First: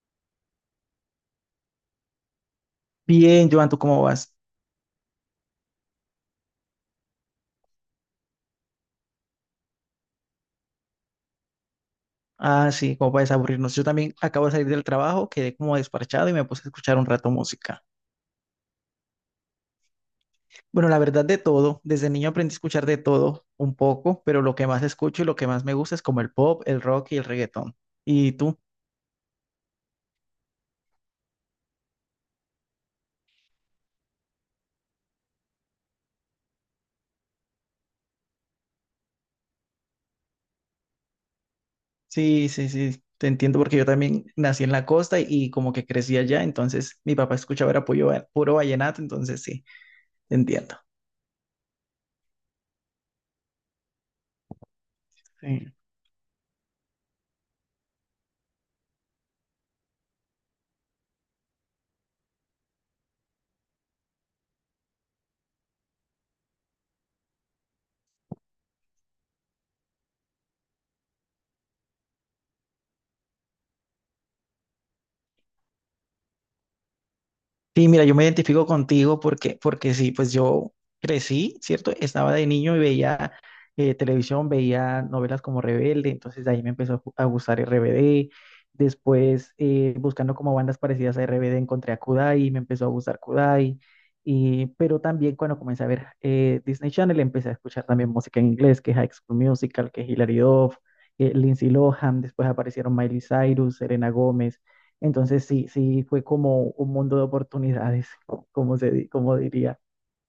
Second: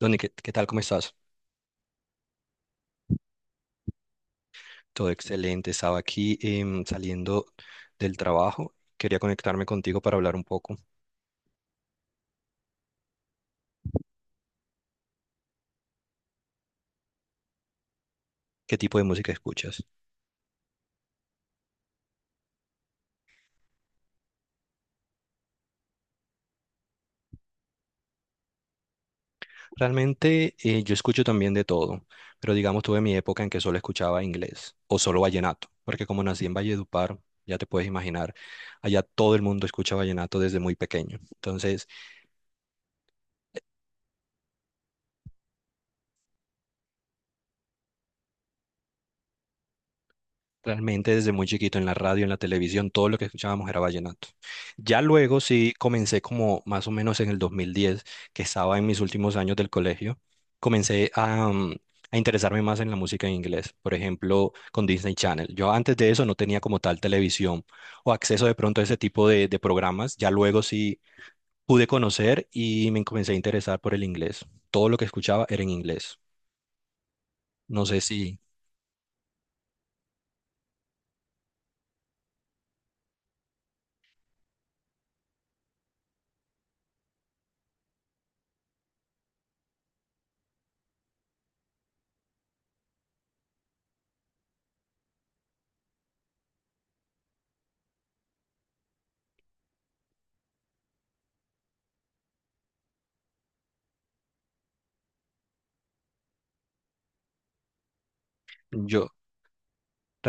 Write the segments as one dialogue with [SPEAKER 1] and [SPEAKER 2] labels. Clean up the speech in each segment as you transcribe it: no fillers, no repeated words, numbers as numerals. [SPEAKER 1] Donny, ¿qué tal? ¿Cómo estás?
[SPEAKER 2] Bien, Joan, ¿tú cómo vas?
[SPEAKER 1] Todo excelente. Estaba aquí saliendo del trabajo. Quería conectarme contigo para hablar un poco.
[SPEAKER 2] Ah, sí, cómo puedes aburrirnos. Yo también acabo de salir del trabajo, quedé como desparchado y me puse a escuchar un rato música.
[SPEAKER 1] ¿Qué tipo de música escuchas?
[SPEAKER 2] Bueno, la verdad de todo, desde niño aprendí a escuchar de todo un poco, pero lo que más escucho y lo que más me gusta es como el pop, el rock y el reggaetón. ¿Y tú?
[SPEAKER 1] Realmente yo escucho también de todo, pero digamos tuve mi época en que solo escuchaba inglés o solo vallenato, porque como nací en Valledupar, ya te puedes imaginar, allá todo el mundo escucha vallenato desde muy pequeño. Entonces,
[SPEAKER 2] Sí, sí, sí, te entiendo porque yo también nací en la costa y como que crecí allá, entonces mi papá escuchaba era puro, puro vallenato, entonces sí, te entiendo.
[SPEAKER 1] realmente desde muy chiquito en la radio, en la televisión, todo lo que escuchábamos era vallenato. Ya luego
[SPEAKER 2] Sí.
[SPEAKER 1] sí comencé como más o menos en el 2010, que estaba en mis últimos años del colegio, comencé a interesarme más en la música en inglés, por ejemplo, con Disney Channel. Yo antes de eso no tenía como tal televisión o acceso de pronto a ese tipo de programas. Ya luego sí pude conocer y me comencé a interesar por el inglés. Todo lo que escuchaba era en inglés. No
[SPEAKER 2] Sí,
[SPEAKER 1] sé
[SPEAKER 2] mira, yo
[SPEAKER 1] si...
[SPEAKER 2] me identifico contigo porque sí, pues yo crecí, ¿cierto? Estaba de niño y veía televisión, veía novelas como Rebelde, entonces de ahí me empezó a a gustar RBD. Después, buscando como bandas parecidas a RBD, encontré a Kudai, me empezó a gustar Kudai. Y, pero también cuando comencé a ver Disney Channel, empecé a escuchar también música en inglés, que High School Musical, que Hilary Duff, Lindsay Lohan, después aparecieron Miley Cyrus, Serena Gómez. Entonces sí, sí fue como un mundo de oportunidades, como se,
[SPEAKER 1] Yo,
[SPEAKER 2] como diría,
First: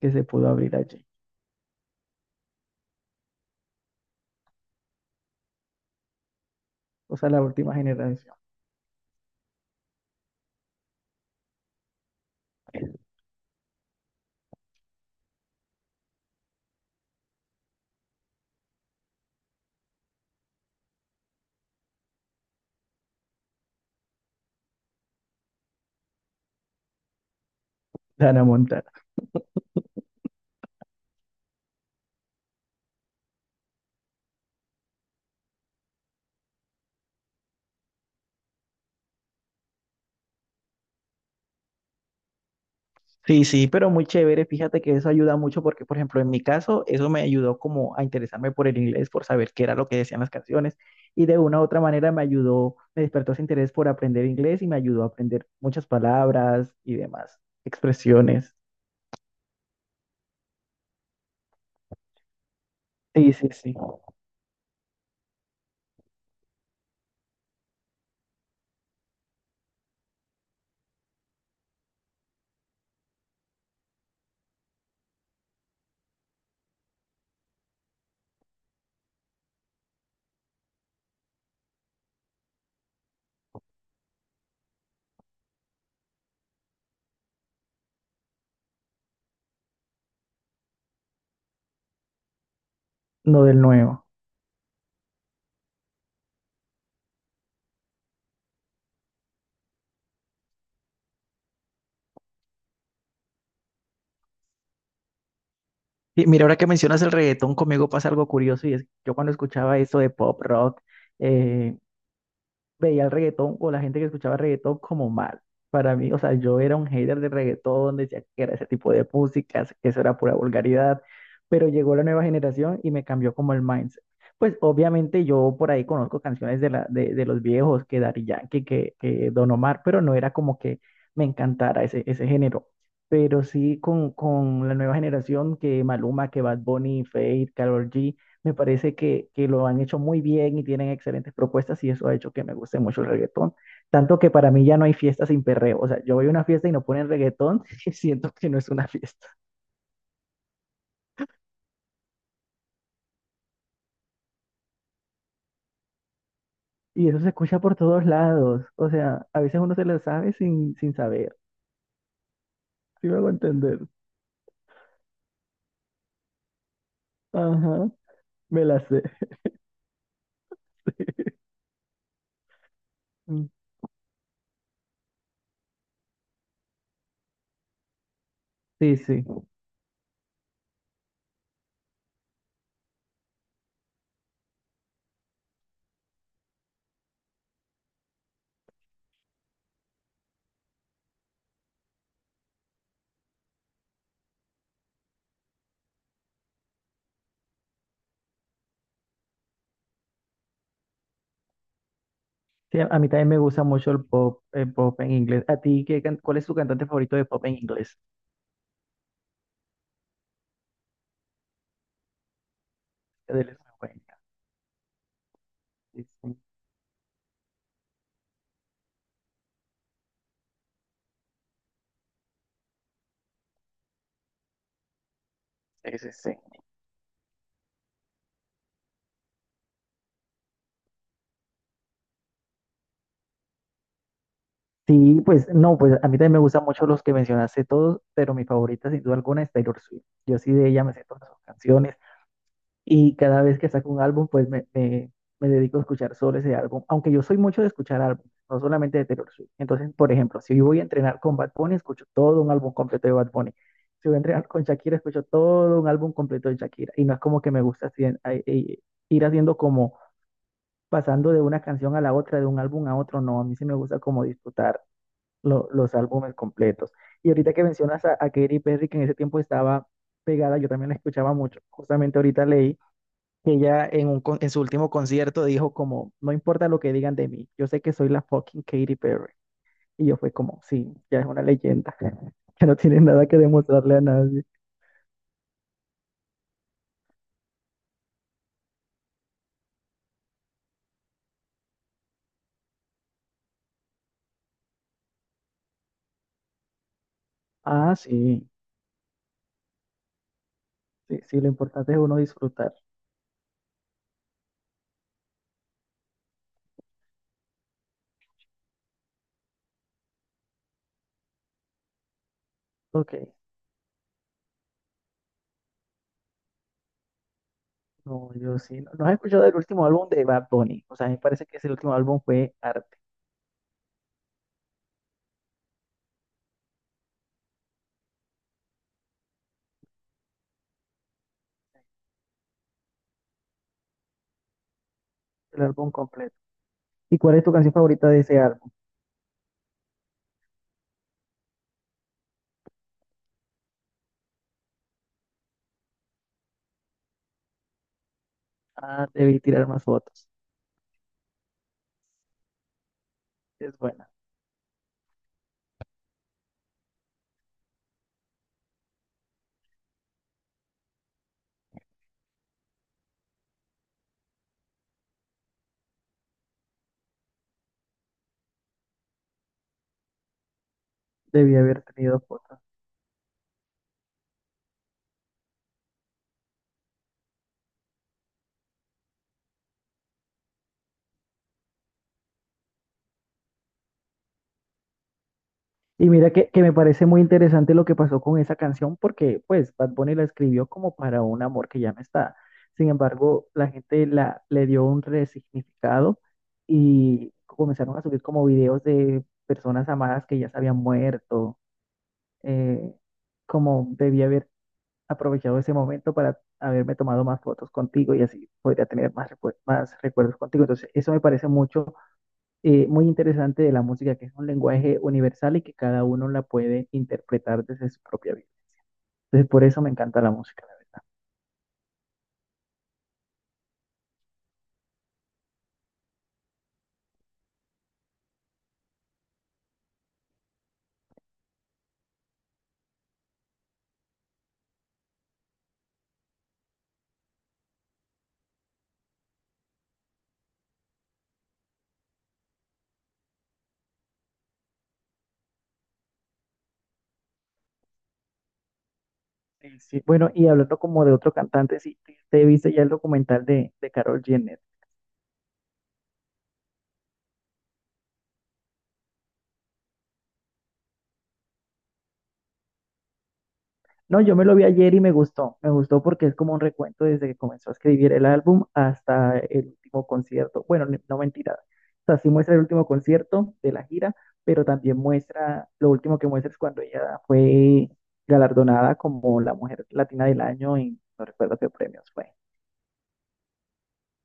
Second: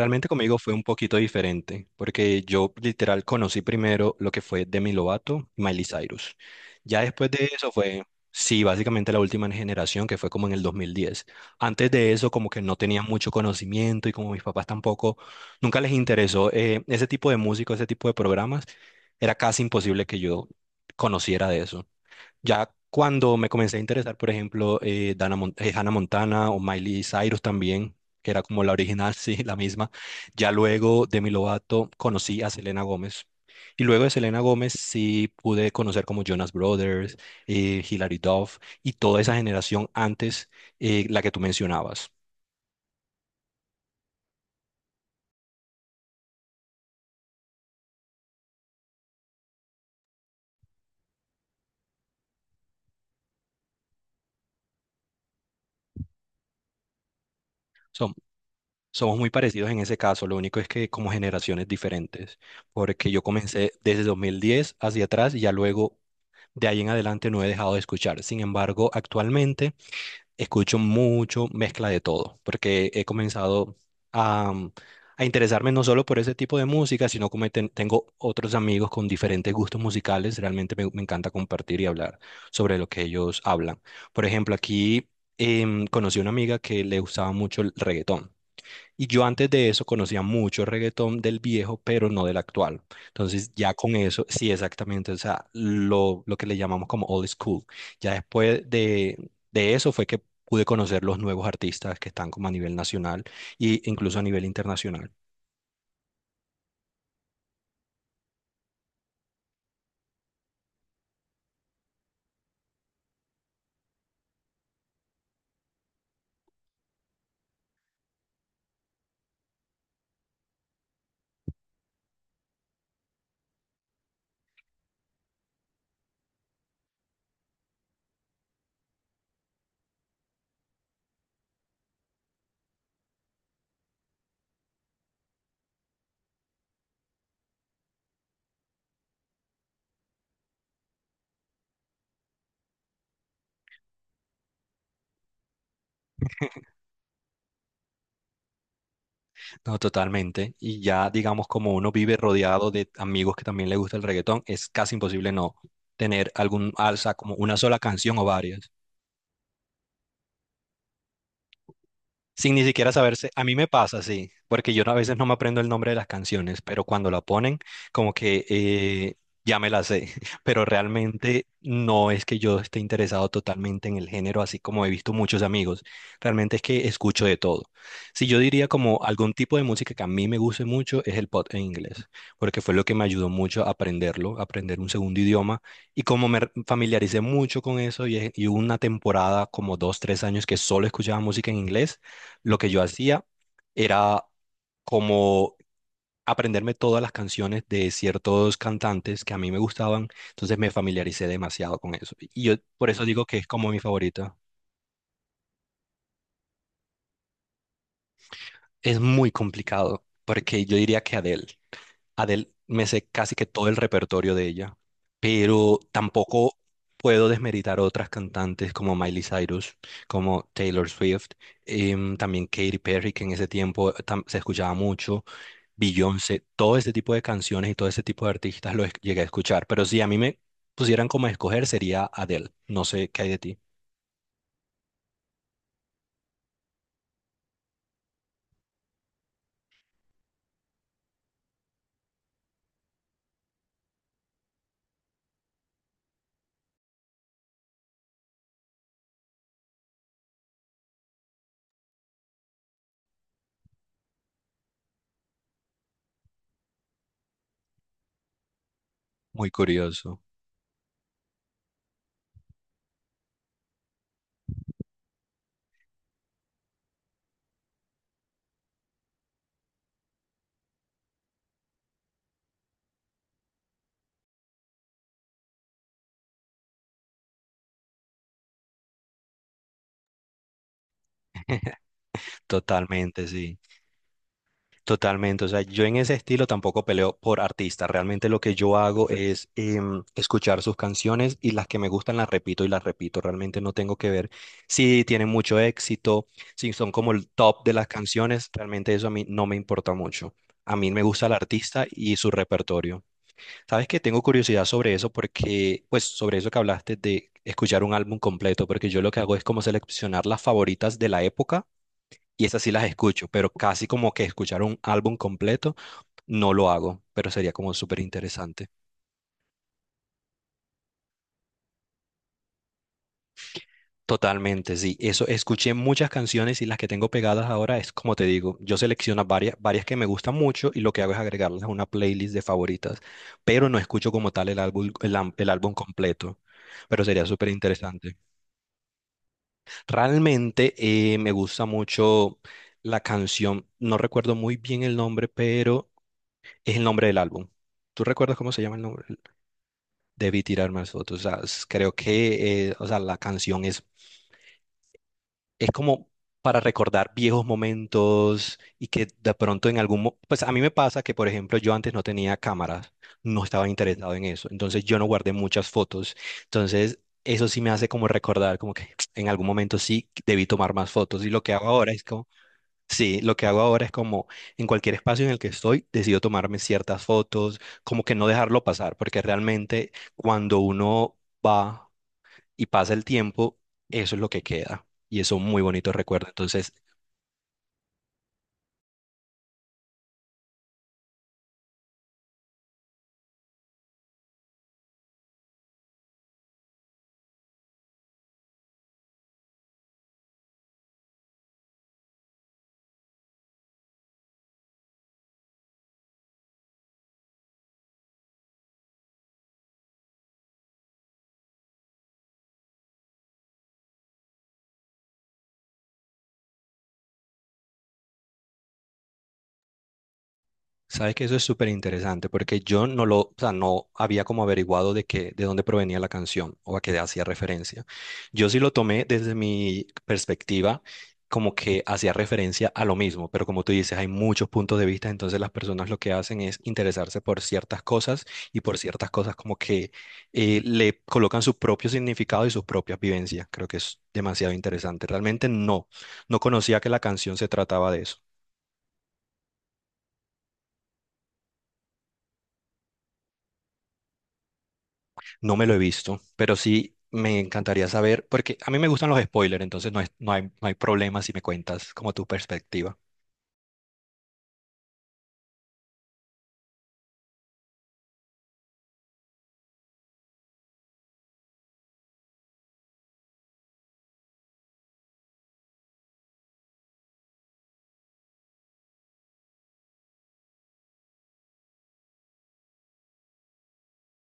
[SPEAKER 2] que se pudo
[SPEAKER 1] conmigo fue
[SPEAKER 2] abrir
[SPEAKER 1] un
[SPEAKER 2] allí.
[SPEAKER 1] poquito diferente, porque yo literal conocí primero lo que fue Demi Lovato y Miley Cyrus. Ya
[SPEAKER 2] O
[SPEAKER 1] después
[SPEAKER 2] sea, la
[SPEAKER 1] de eso
[SPEAKER 2] última
[SPEAKER 1] fue,
[SPEAKER 2] generación
[SPEAKER 1] sí, básicamente la última generación, que fue como en el 2010. Antes de eso como que no tenía mucho conocimiento y como mis papás tampoco, nunca les interesó ese tipo de música, ese tipo de programas, era casi imposible que yo conociera de eso. Ya cuando me comencé a interesar, por ejemplo, Hannah Montana o Miley Cyrus también,
[SPEAKER 2] de
[SPEAKER 1] que era
[SPEAKER 2] Ana
[SPEAKER 1] como la
[SPEAKER 2] Montana.
[SPEAKER 1] original, sí, la misma. Ya luego de mi Lovato conocí a Selena Gómez. Y luego de Selena Gómez sí pude conocer como Jonas Brothers, Hilary Duff y toda esa generación antes, la que tú mencionabas.
[SPEAKER 2] Sí, sí, pero muy chévere. Fíjate que eso ayuda mucho porque, por ejemplo, en mi caso, eso me ayudó como a interesarme por el inglés, por saber qué era lo que decían las canciones. Y de una u otra manera me ayudó, me despertó ese interés por aprender inglés y me ayudó a aprender muchas palabras y demás,
[SPEAKER 1] Som-
[SPEAKER 2] expresiones.
[SPEAKER 1] Somos muy parecidos en ese caso, lo único es que como generaciones diferentes, porque yo
[SPEAKER 2] Sí, sí,
[SPEAKER 1] comencé
[SPEAKER 2] sí,
[SPEAKER 1] desde 2010 hacia atrás y ya luego de ahí en adelante no he dejado de escuchar. Sin embargo, actualmente escucho mucho mezcla de todo, porque he comenzado a, a interesarme no solo por ese tipo de música, sino como tengo otros amigos con diferentes gustos musicales. Realmente me encanta compartir y hablar sobre lo que ellos hablan. Por ejemplo, aquí conocí a una amiga que le gustaba mucho el reggaetón. Y yo antes de eso conocía mucho reggaetón del viejo, pero no del actual.
[SPEAKER 2] lo
[SPEAKER 1] Entonces
[SPEAKER 2] del
[SPEAKER 1] ya con
[SPEAKER 2] nuevo.
[SPEAKER 1] eso, sí, exactamente, o sea, lo que le llamamos como old school. Ya después de eso fue que pude conocer los nuevos artistas que están como a nivel nacional e incluso a nivel internacional.
[SPEAKER 2] Y mira, ahora que mencionas el reggaetón, conmigo pasa algo curioso y es que yo cuando escuchaba eso de pop rock, eh, veía el reggaetón o la gente que escuchaba reggaetón como mal. Para mí, o sea, yo era un hater de reggaetón, decía que era ese tipo de músicas, que eso era pura vulgaridad, pero llegó la nueva generación y me cambió como el mindset. Pues obviamente yo por ahí conozco canciones de, la, de los viejos, que Daddy Yankee, que Don Omar, pero no era como que me encantara ese, ese género. Pero sí con la nueva generación, que Maluma, que Bad Bunny, Feid, Karol G, me parece que lo han hecho muy bien y tienen excelentes propuestas y eso ha hecho que me guste mucho el reggaetón. Tanto que para mí ya no hay fiesta sin perreo. O sea, yo voy a una fiesta y no ponen reggaetón y siento que no es una fiesta.
[SPEAKER 1] No, totalmente. Y ya digamos como uno vive rodeado de amigos que también le gusta el reggaetón, es casi imposible no tener algún
[SPEAKER 2] Y
[SPEAKER 1] alza
[SPEAKER 2] eso se
[SPEAKER 1] como una
[SPEAKER 2] escucha por
[SPEAKER 1] sola
[SPEAKER 2] todos
[SPEAKER 1] canción o varias.
[SPEAKER 2] lados. O sea, a veces uno se lo sabe sin, sin saber.
[SPEAKER 1] Sin ni siquiera
[SPEAKER 2] Sí me hago
[SPEAKER 1] saberse. A mí me
[SPEAKER 2] entender.
[SPEAKER 1] pasa, sí, porque yo no- a veces no me aprendo el nombre de las canciones, pero cuando la ponen,
[SPEAKER 2] Ajá,
[SPEAKER 1] como que
[SPEAKER 2] me la sé.
[SPEAKER 1] ya me la sé, pero realmente no es que yo esté interesado
[SPEAKER 2] Mm.
[SPEAKER 1] totalmente en el género, así como he visto muchos amigos. Realmente es que escucho de todo. Si yo diría
[SPEAKER 2] Sí,
[SPEAKER 1] como
[SPEAKER 2] sí.
[SPEAKER 1] algún tipo de música que a mí me guste mucho es el pop en inglés, porque fue lo que me ayudó mucho a aprenderlo, a aprender un segundo idioma. Y como me familiaricé mucho con eso y hubo una temporada como dos, tres años que solo escuchaba música en inglés, lo que yo hacía era como aprenderme todas las canciones de ciertos cantantes que a mí me gustaban, entonces me familiaricé demasiado con eso. Y yo
[SPEAKER 2] Sí,
[SPEAKER 1] por
[SPEAKER 2] a
[SPEAKER 1] eso
[SPEAKER 2] mí
[SPEAKER 1] digo
[SPEAKER 2] también
[SPEAKER 1] que
[SPEAKER 2] me
[SPEAKER 1] es
[SPEAKER 2] gusta
[SPEAKER 1] como mi
[SPEAKER 2] mucho
[SPEAKER 1] favorito.
[SPEAKER 2] el pop en inglés. ¿A ti qué, cuál es tu cantante favorito de pop en inglés?
[SPEAKER 1] Es muy complicado, porque yo diría que Adele. Adele me sé casi que
[SPEAKER 2] Adele es
[SPEAKER 1] todo
[SPEAKER 2] muy
[SPEAKER 1] el
[SPEAKER 2] buena.
[SPEAKER 1] repertorio de ella, pero
[SPEAKER 2] Sí, sí.
[SPEAKER 1] tampoco puedo desmeritar otras cantantes como Miley Cyrus, como Taylor Swift, también Katy Perry, que en ese tiempo se escuchaba mucho.
[SPEAKER 2] Sí, sí, sí.
[SPEAKER 1] Beyoncé, todo este tipo de canciones y todo este tipo de artistas llegué a escuchar, pero si a mí me pusieran como a escoger sería Adele. No sé qué hay de ti.
[SPEAKER 2] Sí, pues no, pues a mí también me gustan mucho los que mencionaste todos, pero mi favorita sin duda alguna es Taylor Swift. Yo sí de ella me sé todas sus canciones y cada vez que saco un álbum, pues me, me dedico a escuchar solo ese álbum, aunque yo soy mucho de escuchar álbumes, no solamente de Taylor Swift. Entonces, por ejemplo, si yo voy a entrenar con Bad Bunny, escucho todo un álbum completo de Bad Bunny. Si voy a entrenar con Shakira, escucho todo un álbum completo de Shakira. Y no es como que me gusta así, ir
[SPEAKER 1] Muy
[SPEAKER 2] haciendo como
[SPEAKER 1] curioso.
[SPEAKER 2] pasando de una canción a la otra, de un álbum a otro, no, a mí sí me gusta como disfrutar los álbumes completos. Y ahorita que mencionas a Katy Perry, que en ese tiempo estaba pegada, yo también la escuchaba mucho. Justamente ahorita leí que ella en, un, en su último concierto dijo como, no importa lo que digan de mí, yo sé que soy la fucking Katy Perry. Y yo fue como, sí, ya es una leyenda, que no tiene nada
[SPEAKER 1] Totalmente,
[SPEAKER 2] que
[SPEAKER 1] sí.
[SPEAKER 2] demostrarle a nadie.
[SPEAKER 1] Totalmente. O sea, yo en ese estilo tampoco peleo por artistas. Realmente lo que yo hago es escuchar sus canciones y las que me gustan las repito y las repito. Realmente no tengo que ver si tienen mucho éxito, si son como el top de las
[SPEAKER 2] Ah, sí,
[SPEAKER 1] canciones. Realmente eso a mí no me importa mucho. A mí me
[SPEAKER 2] sí,
[SPEAKER 1] gusta el
[SPEAKER 2] sí, lo
[SPEAKER 1] artista
[SPEAKER 2] importante es
[SPEAKER 1] y
[SPEAKER 2] uno
[SPEAKER 1] su
[SPEAKER 2] disfrutar.
[SPEAKER 1] repertorio. Sabes que tengo curiosidad sobre eso porque, pues, sobre eso que hablaste de escuchar un álbum completo, porque yo lo que hago es como seleccionar las favoritas de la época y esas sí las
[SPEAKER 2] Ok,
[SPEAKER 1] escucho, pero casi como que escuchar un álbum completo no lo hago, pero sería como súper
[SPEAKER 2] no, yo
[SPEAKER 1] interesante.
[SPEAKER 2] sí. ¿No, no has escuchado el último álbum de Bad Bunny? O sea, me parece que ese último álbum fue arte,
[SPEAKER 1] Totalmente, sí. Eso, escuché muchas canciones y las que tengo pegadas ahora es como te digo, yo selecciono varias, varias que me gustan mucho y lo que hago es agregarlas a una playlist de favoritas, pero no escucho como tal el álbum, el
[SPEAKER 2] el
[SPEAKER 1] álbum
[SPEAKER 2] álbum completo.
[SPEAKER 1] completo, pero
[SPEAKER 2] ¿Y
[SPEAKER 1] sería
[SPEAKER 2] cuál es
[SPEAKER 1] súper
[SPEAKER 2] tu canción favorita
[SPEAKER 1] interesante.
[SPEAKER 2] de ese álbum?
[SPEAKER 1] Realmente me gusta mucho la canción, no recuerdo muy bien el nombre, pero es el nombre del álbum. ¿Tú recuerdas cómo se llama el nombre?
[SPEAKER 2] Ah, debí tirar más fotos.
[SPEAKER 1] Debí tirar más fotos. O sea, creo que o sea, la canción
[SPEAKER 2] Es buena.
[SPEAKER 1] es como para recordar viejos momentos y que de pronto en algún... Pues a mí me pasa que, por ejemplo, yo antes no tenía cámaras, no estaba interesado en eso, entonces yo no guardé muchas fotos, entonces eso sí me hace como recordar, como que en algún momento sí debí tomar más fotos y lo que
[SPEAKER 2] Debí
[SPEAKER 1] hago
[SPEAKER 2] haber
[SPEAKER 1] ahora es
[SPEAKER 2] tenido
[SPEAKER 1] como...
[SPEAKER 2] fotos.
[SPEAKER 1] Sí, lo que hago ahora es como en cualquier espacio en el que estoy, decido tomarme ciertas fotos, como que no dejarlo pasar, porque realmente cuando uno va y pasa el tiempo, eso es lo que queda y eso es muy bonito
[SPEAKER 2] Y
[SPEAKER 1] recuerdo.
[SPEAKER 2] mira que
[SPEAKER 1] Entonces,
[SPEAKER 2] me parece muy interesante lo que pasó con esa canción porque pues Bad Bunny la escribió como para un amor que ya no está. Sin embargo, la gente la, le dio un resignificado y comenzaron a subir como videos de personas amadas que ya se habían muerto. eh, como debí haber aprovechado ese momento para haberme tomado más fotos contigo y así podría tener más, más recuerdos contigo. Entonces, eso me parece mucho muy interesante de la música, que es un lenguaje universal y que cada uno la puede interpretar desde su propia vida. Entonces, por eso me encanta la música, la verdad.
[SPEAKER 1] sabe que eso es súper interesante porque yo no lo, o sea, no había como averiguado de qué, de dónde provenía la canción o a qué hacía referencia. Yo sí lo tomé desde mi perspectiva como que hacía referencia a lo mismo, pero como tú dices, hay muchos puntos de vista, entonces las personas lo que hacen es interesarse por ciertas cosas y por ciertas cosas como que le colocan su propio significado y sus propias vivencias. Creo que es demasiado interesante. Realmente no conocía que la canción se trataba de eso.
[SPEAKER 2] Sí, bueno, y hablando como de otro cantante, sí, te viste ya el documental de Karol jenner.
[SPEAKER 1] No me lo he visto, pero sí me encantaría saber, porque a mí me gustan los spoilers, entonces no, no hay problema si me cuentas como tu perspectiva.
[SPEAKER 2] No, yo me lo vi ayer y me gustó. Me gustó porque es como un recuento desde que comenzó a escribir el álbum hasta el último concierto. Bueno, no mentira. O sea, sí muestra el último concierto de la gira, pero también muestra, lo último que muestra es cuando ella fue galardonada como la mujer latina del año y no recuerdo qué premios fue.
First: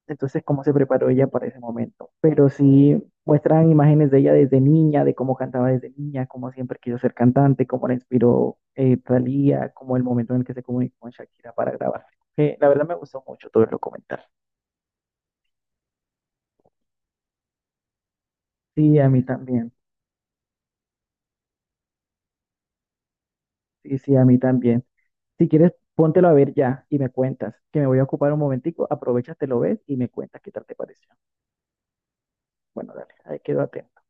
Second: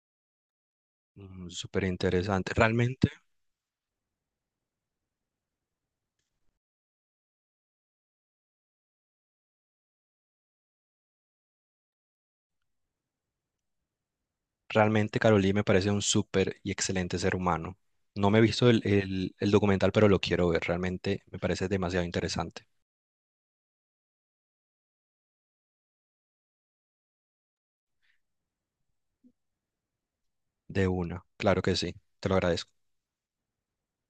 [SPEAKER 2] Entonces, cómo se preparó ella para
[SPEAKER 1] Mm,
[SPEAKER 2] ese
[SPEAKER 1] súper
[SPEAKER 2] momento. Pero
[SPEAKER 1] interesante.
[SPEAKER 2] sí muestran imágenes de ella desde niña, de cómo cantaba desde niña, cómo siempre quiso ser cantante, cómo la inspiró Thalía, como el momento en el que se comunicó con Shakira para grabar. La verdad me gustó mucho todo el documental.
[SPEAKER 1] Realmente Carolina me parece un súper y excelente ser humano. No me he visto
[SPEAKER 2] Sí, a mí
[SPEAKER 1] el
[SPEAKER 2] también.
[SPEAKER 1] documental, pero lo quiero ver. Realmente me parece demasiado interesante.
[SPEAKER 2] Sí, sí, a mí también. Si quieres, póntelo a ver ya y me cuentas, que me voy a ocupar un momentico, aprovechas, te lo ves y me cuentas qué tal te
[SPEAKER 1] De
[SPEAKER 2] pareció.
[SPEAKER 1] una, claro que sí. Te lo agradezco.
[SPEAKER 2] Bueno, dale, ahí quedo atento.